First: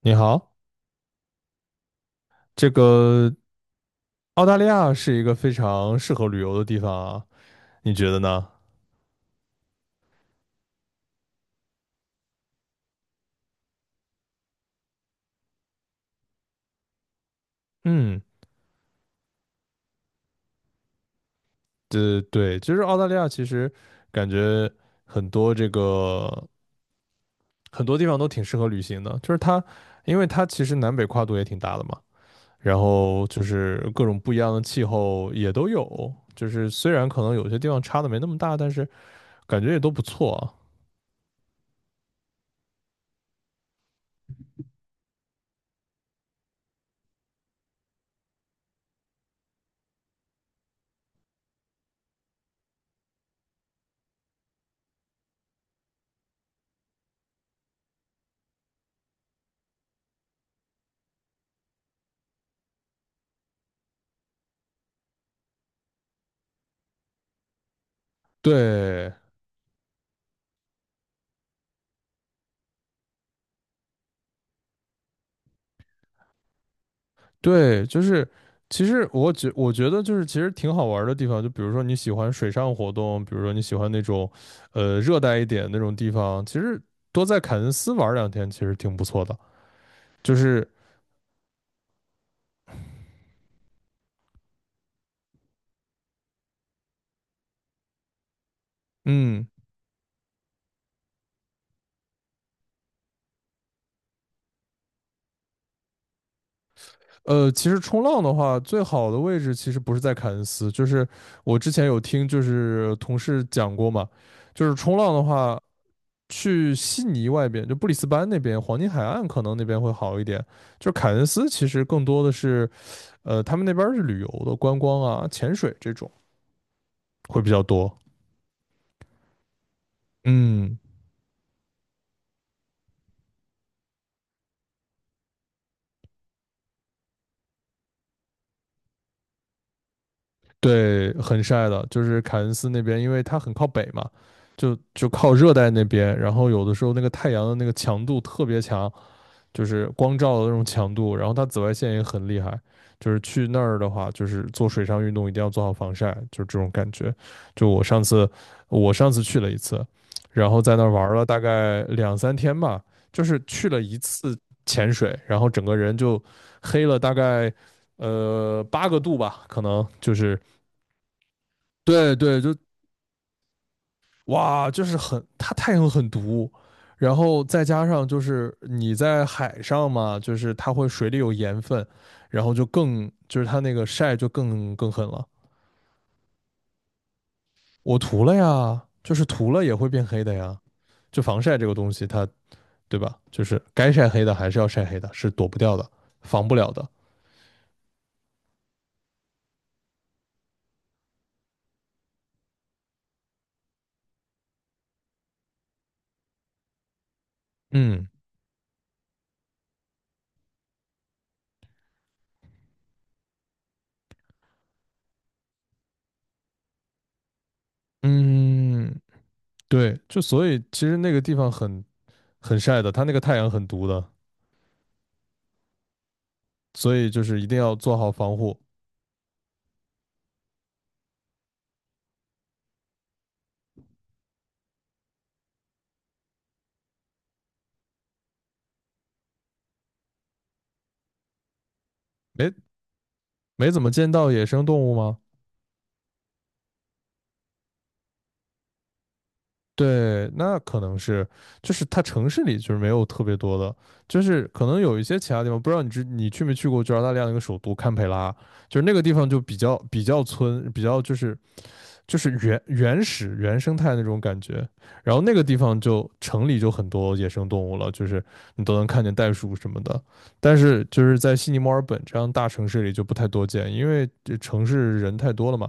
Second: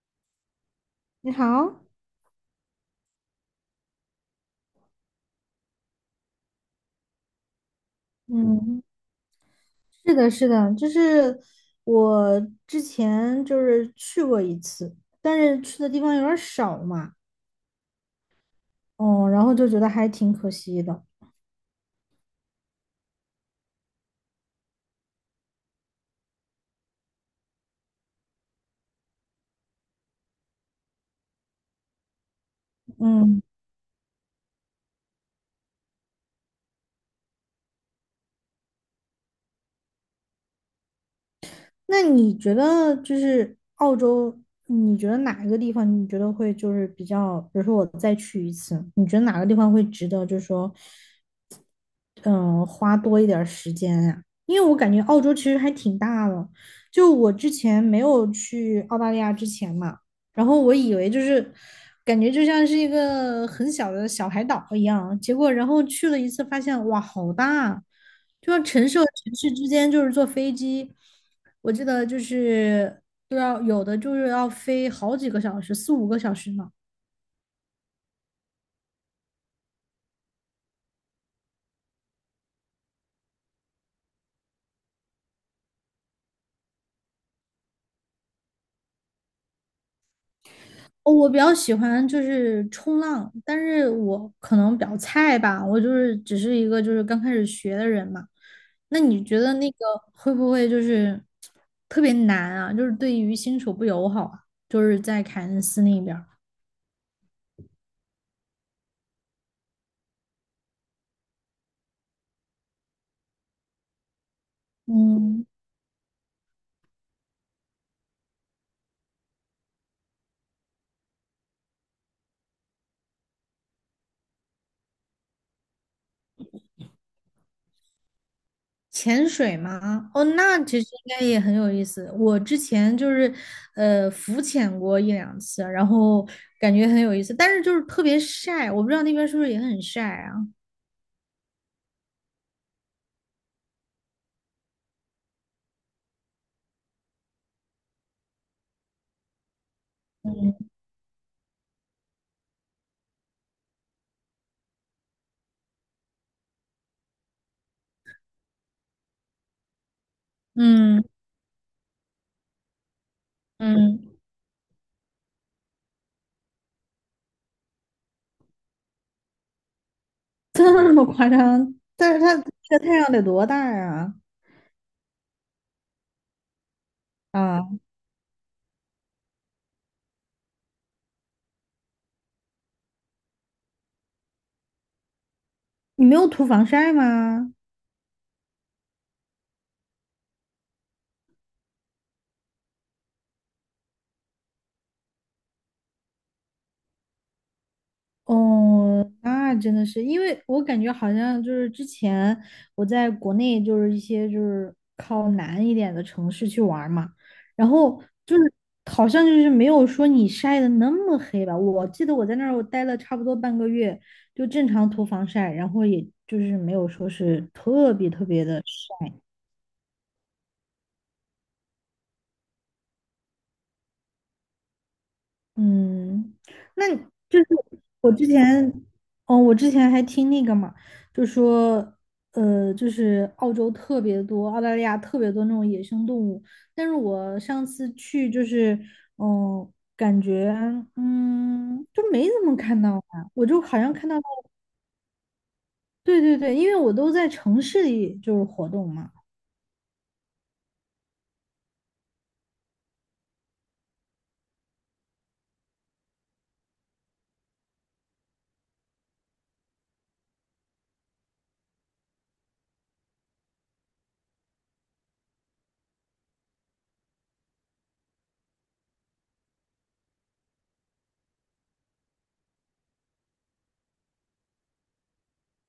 你好，你好。这个澳大利亚是一个非常适合旅游的地方啊，你觉得呢？嗯，是的，是的，就是我之前就是去过一次，但是去的地方有点儿少嘛。嗯，哦，然后就觉得还挺可惜的。对对，就是澳大利亚其实感觉很多这个很多地方都挺适合旅行的，就是它，因为它其实南北跨度也挺大的嘛，然后就嗯，是各种不一样的气候也都有，就是虽然可能有些地方差的没那么大，但是感觉也都不错啊。那你觉得就是澳洲，你觉得哪一个地方你觉得会就是比较，比如说我再去一次，你觉得哪个地方会值得，就是说，花多一点儿时间呀、因为我感觉澳洲其实还挺大的。就我之前没有去澳大利亚之前嘛，然后我以为就是感觉就像是一个很小的小海岛一样，结果然后去了一次，发现哇，好大啊！就像城市和对，城市之间，就是坐飞机，我记得就是都要有的就是要飞好几个小时，四五个小时呢。对，就是其实我觉得就是其实挺好玩儿的地方，就比如说你喜欢水上活动，比如说你喜欢那种热带一点那种地方，其实多在凯恩斯玩儿两天其实挺不错的。就是哦，我比较喜欢就是冲浪，但是我可能比较菜吧，我就是只是一个就是刚开始学的人嘛。那你觉嗯得那个会不会就是特别难啊？就是对于新手不友好啊？就是在凯恩斯那边儿。其实冲浪的话，最好的位置其实不是在凯恩斯，就是我之前有听就是同事讲过嘛，就是冲浪的嗯。话。去悉尼外边，就布里斯班那边，黄金海岸可能那边会好一点。就是凯恩斯其实更多的是，他们那边是旅游的，观光啊、潜水这种会比较多。潜水吗？哦，那嗯，其实应该也很有意思。我之前就是浮潜过一两次，然后感觉很有意思，但是就是特别晒，我不知道那边是不是也很晒啊？对，很晒的，就是凯恩斯那边，因为它很靠北嘛，就靠热带那边，然后有的时候那个太阳的那个强度特别强，就是光照的那种嗯强度，然后它紫外线也很厉害。就是去那儿的话，就是做水上运动一定要做好防晒，就是这种感觉。就我上次，我上次去了一次，然后在那儿嗯。玩了大概2、3天吧，就是去了一嗯 次潜水，然后整个人就黑了大概8个度吧，可能就是 这么夸张？但对是它对，就这太阳得多大呀？哇，就是很，它太阳很毒，然后再啊，加上就是你在海上嘛，就是它会水里有盐分，然后就它那个晒就更狠了。你没有涂防晒吗？我涂了呀，就是涂了也会变黑的呀。就防晒这个东西它，对吧？就是该晒黑的还是要晒黑的，是躲不掉的，防不了的。哦，那真的是，因为我感觉好像就是之前我在国内就是一些就是靠南一点的城市去玩儿嘛，然后嗯就是好像就是没有说你晒的那么黑吧。我记得我在那儿我待了差不多半个月，就正常涂防晒，然后也就是没有说是特别特别的嗯，晒。对，就所以其实那个地方很晒的，它那个太阳很毒的，嗯，那所以就就是是一定要做好我之防护。前，哦，我之前还听那个嘛，就说，就是澳洲特别多，澳大利亚特别多那种野生动物。但是我上次去就是，感觉，就没怎哎，么看到啊，我就没好怎么像看见到，到野生动物吗？对对对，因为我都在城市里就是活动嘛。对，那可能是，就是它城市里就是没有特别多的，就是可能有一些其他地方，不知道你去没去过，就澳大利亚那个首都堪培拉，就是那个地方就比较村，比较就是就是原始原生态那种感觉。然后那个地方就城里就很多野生动物了，就是你都能看见袋鼠什么的。但是就是在悉尼、墨尔本这样大城市里就不太多见，因为这城市人太多了嘛，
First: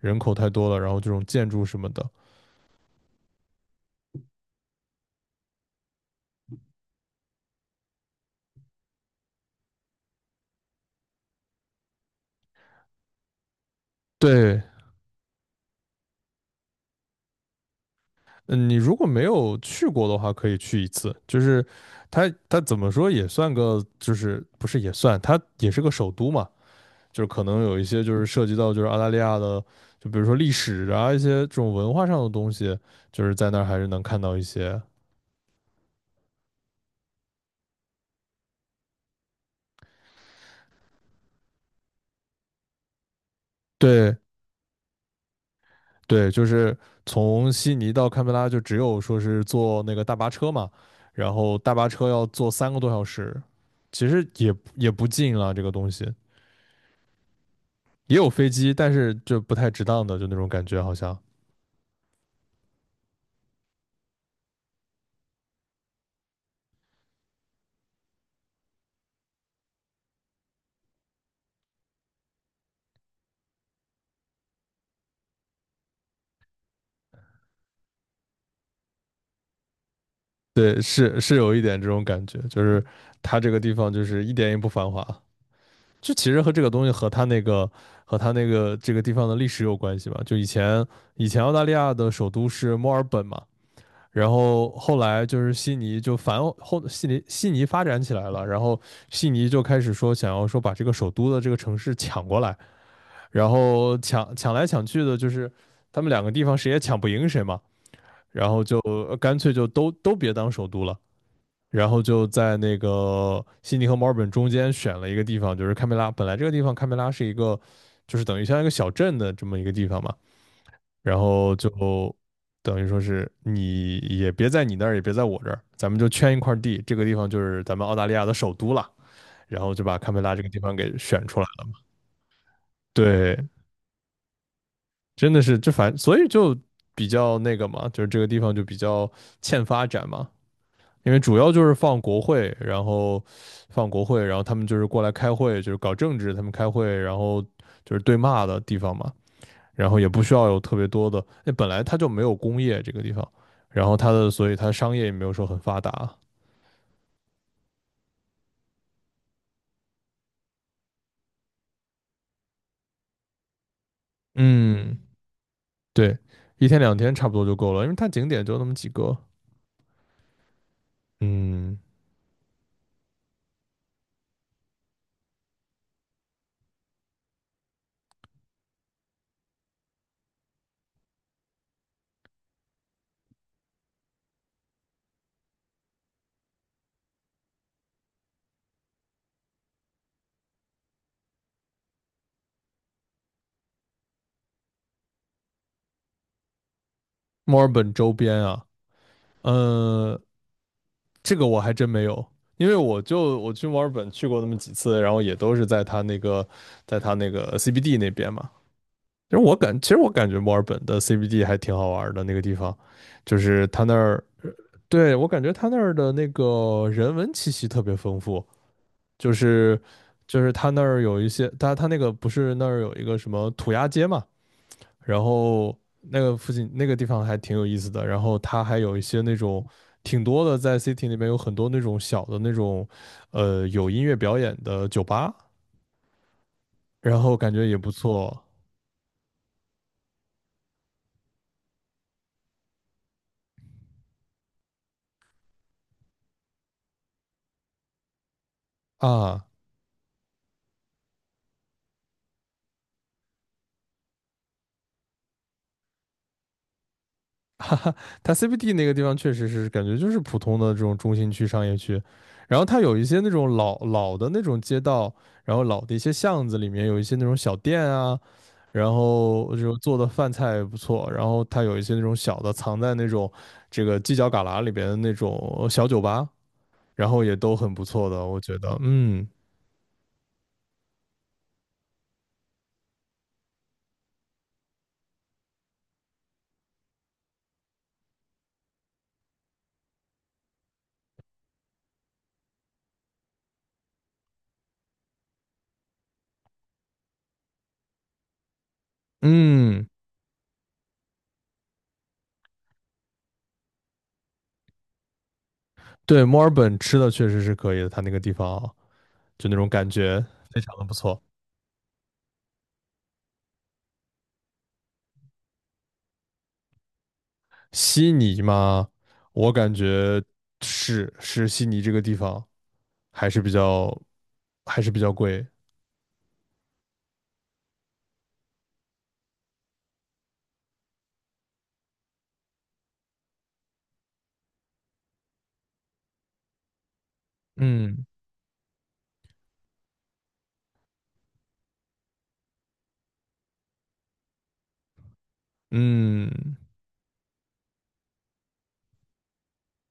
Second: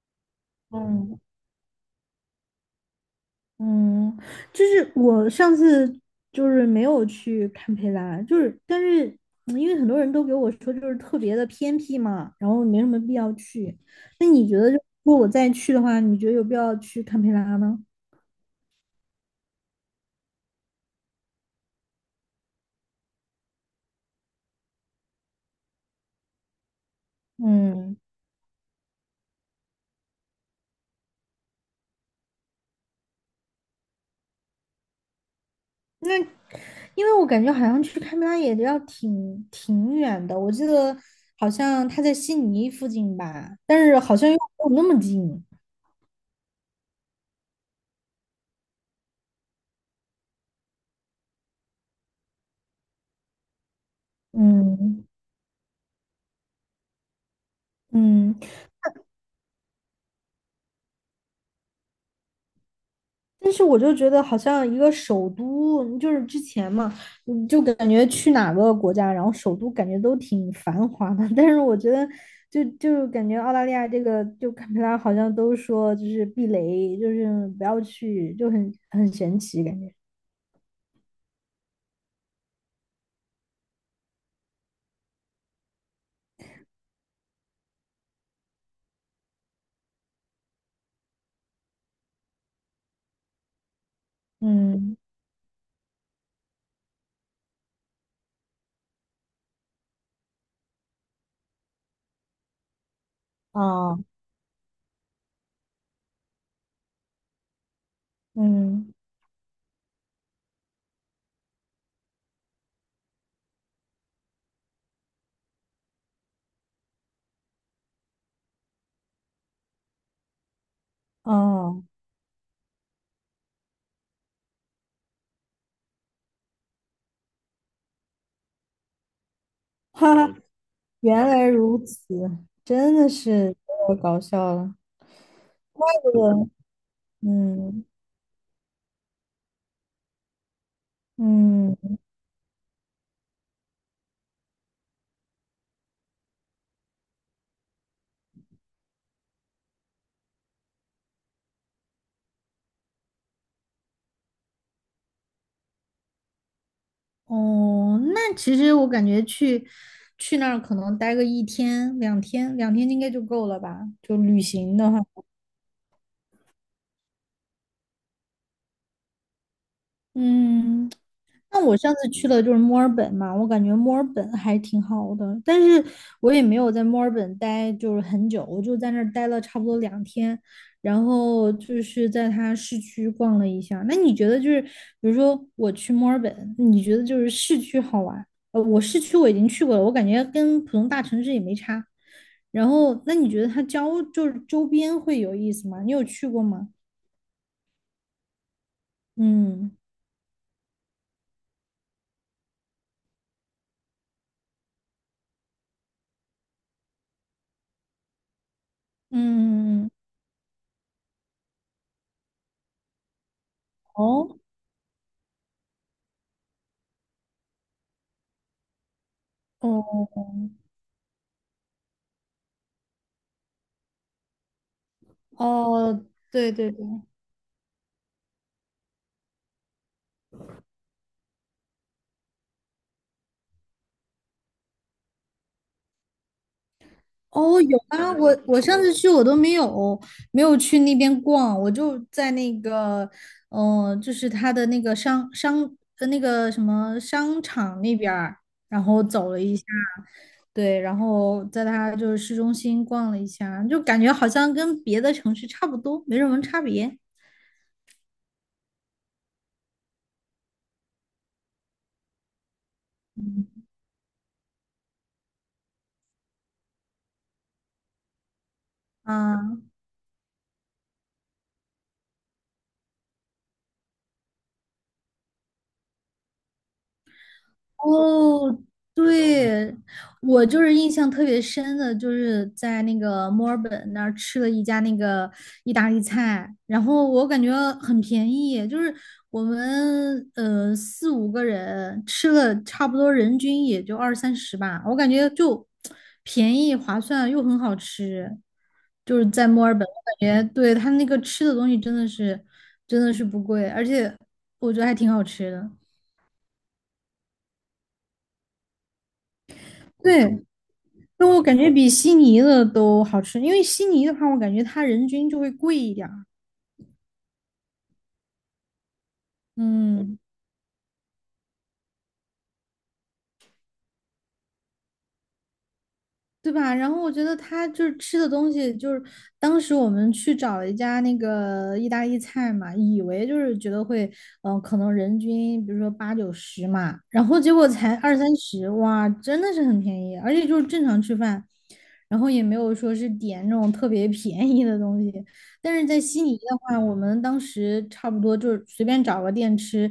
人口太多了，然后这嗯，种建筑什么的，嗯，就是我上次就是没有去堪培拉，就是但是因为很多人都给我说就是特别的偏僻嘛，然后没什么必要去。那你觉对。得就如果我再去的话，你觉得有必要去堪培拉吗？嗯，你如果没有去过的话，可以去一次。就是它，它怎么说也算个，就是不是也算，它也是个首都嘛。就是可能有一嗯，些就是涉及到就是澳大利亚的，就比如说历史啊一些这种文化上的东西，就是在那儿还是能看到一些。那因为我感觉好像去堪培拉也要挺远的，我记得好像他在悉尼附近吧，但是好对像又没有那么近。对，就是从悉尼到堪培拉就只有说是坐那个大巴车嘛，然后大巴车要坐3个多小时，其实也嗯不近了这个东西，也有嗯，飞机，但是就不太值当的，就那种感觉好像。但是我就觉得好像一个首都，就是之前嘛，就感觉去哪个国家，然后首都感觉都挺繁华的。但是我觉得就感觉澳大利亚这个，就堪培拉好像都说就是避雷，就是不要去，就很神奇感觉。对，是是有一点这种感觉，就是它这个地方就是一点也不繁华。就其实和这个东西和它那个和它那个这个地方的历史有关系吧。就以前以前澳大利亚的首都是墨尔本嘛，然后嗯，后来就是悉尼就反后悉尼悉尼发展起来了，然后悉尼就开始说想要说把这个首都的这个城市抢过来，然后啊，抢来抢去的，就是他们2个地方谁也抢不赢谁嘛，然后就嗯，干脆就都别当首都了。然后就在那个悉尼和墨尔本中间选了一个地方，就是堪培拉。本来这个地方堪培拉是一个，就是等于像一个小镇的这么一个地方嘛。然后就啊，等于说是你也别在你那儿，也别在我这儿，咱们就圈一块地，这个地方就是咱们澳大利亚的首都了。然后就 把堪哈培哈，拉嗯，这个地方给选原出来来如了。此，真的对，是太搞笑了。真的是这反，这所个，以嗯就比较那个嗯。嘛，就是这个地方就比较欠发展嘛。因为主要就是嗯放国会，然后放国会，然后他们就是过来开会，就是搞政治，他们开会，然后就是对骂的地方嘛，然后也不需要有特别多的，那本来它就没有工业这个地方，然后它的，所以它商业也没有说很发达，哦，那其实我感觉去那儿可能待个1天、两天，两天应该就够了吧？就旅行的嗯，话。对，一天两天差不多就够了，因为它景点就那么几个，嗯，那我嗯，上次去了就是墨尔本嘛，我感觉墨尔本还挺好的，但是我也没有在墨尔本待就是很久，我就在那儿待了差不多两天，然后就是在它市区逛了一下。那你觉得就是，比如说我去墨尔本，你觉得就是市区好玩？我市区我已经去过了，我感觉跟普通大城市也没差。然后，那你觉得它郊就是周边会有意思吗？你有去过吗？墨尔本周边啊，嗯嗯。这个我还真没有，因为我去墨尔本去过那么几次，然后也都是在它那个，在它那个 CBD 那边嘛。其嗯，实我感觉墨尔本的 CBD 还挺好玩的那个地方，就是它那儿，哦。对，我感觉它那儿的那个人文气息特别丰富，就是哦就是它那儿有一些，它那个不是那儿有一个什么涂鸦街嘛，然后哦，那个对附近对对，那个地方还挺有意思的，然后它还有一些那种挺多的，在 city 那边有很多那种小的那种，有音乐表演的酒吧，然后感哦觉也有不啊，我错我上次去我都没有去那边逛，我就在那个，就是他的那个商商呃那个什么商场那边儿然后走了啊。一下，对，然后在他就是市中心逛了一下，就感觉好像跟别的城市差不多，没什么差别它 CBD 那个地方确实是感觉就是普通的这种中心区商业区，然后它有一些那种老老的那种街道，然后老的一些巷子里面有一些那种小店啊，然后啊。就做的饭菜也不错，然后它有一些那种小的藏在那种这个犄角旮旯里边的那种小酒吧，然后也都很不错的，我哦，觉得，嗯对，我就是印象特别深的，就是在那个墨尔本那儿吃了一家那个意大利菜，然后我感觉很便宜，就是我们四五个人吃了差不多人均也就二三十吧，我感觉就便宜划算又很好吃，就是在墨尔本，嗯，我感觉对他那个吃的东西真的是不贵，而且我觉得还挺好吃的，对，墨尔本吃的确实是可以的，它那个地方就那种感觉对。非常的不错。那我感觉比悉尼的都好吃，因为悉尼的话，我感觉它人均就会贵一点儿。悉尼嘛，我感嗯，觉是是悉尼这个地方还是比较还是比较贵，对吧？然后我觉得他就是吃的东西，就是当时我们去找了一家那个意大利菜嘛，以为就是觉得会，可能人均比如说八九十嘛，然后结果才嗯二三十，哇，真的是很便宜，而且就是正常吃饭，然后也没有说是点那种特别便宜的东西。但是在悉嗯尼的话，我们当时差不多就是随便找个店吃，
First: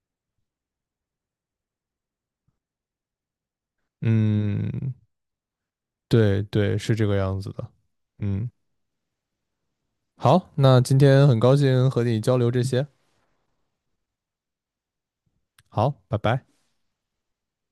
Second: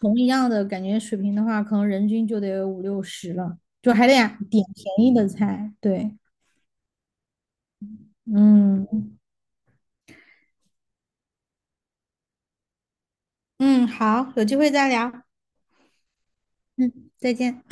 同一样的感觉水平的话，可能人均就得五六十了。就还得呀点嗯，便宜的菜。对，对对，是这个样子的，嗯。嗯好，那今天很高兴和你交流这些。嗯，好，有机会再聊，好，拜拜。再见。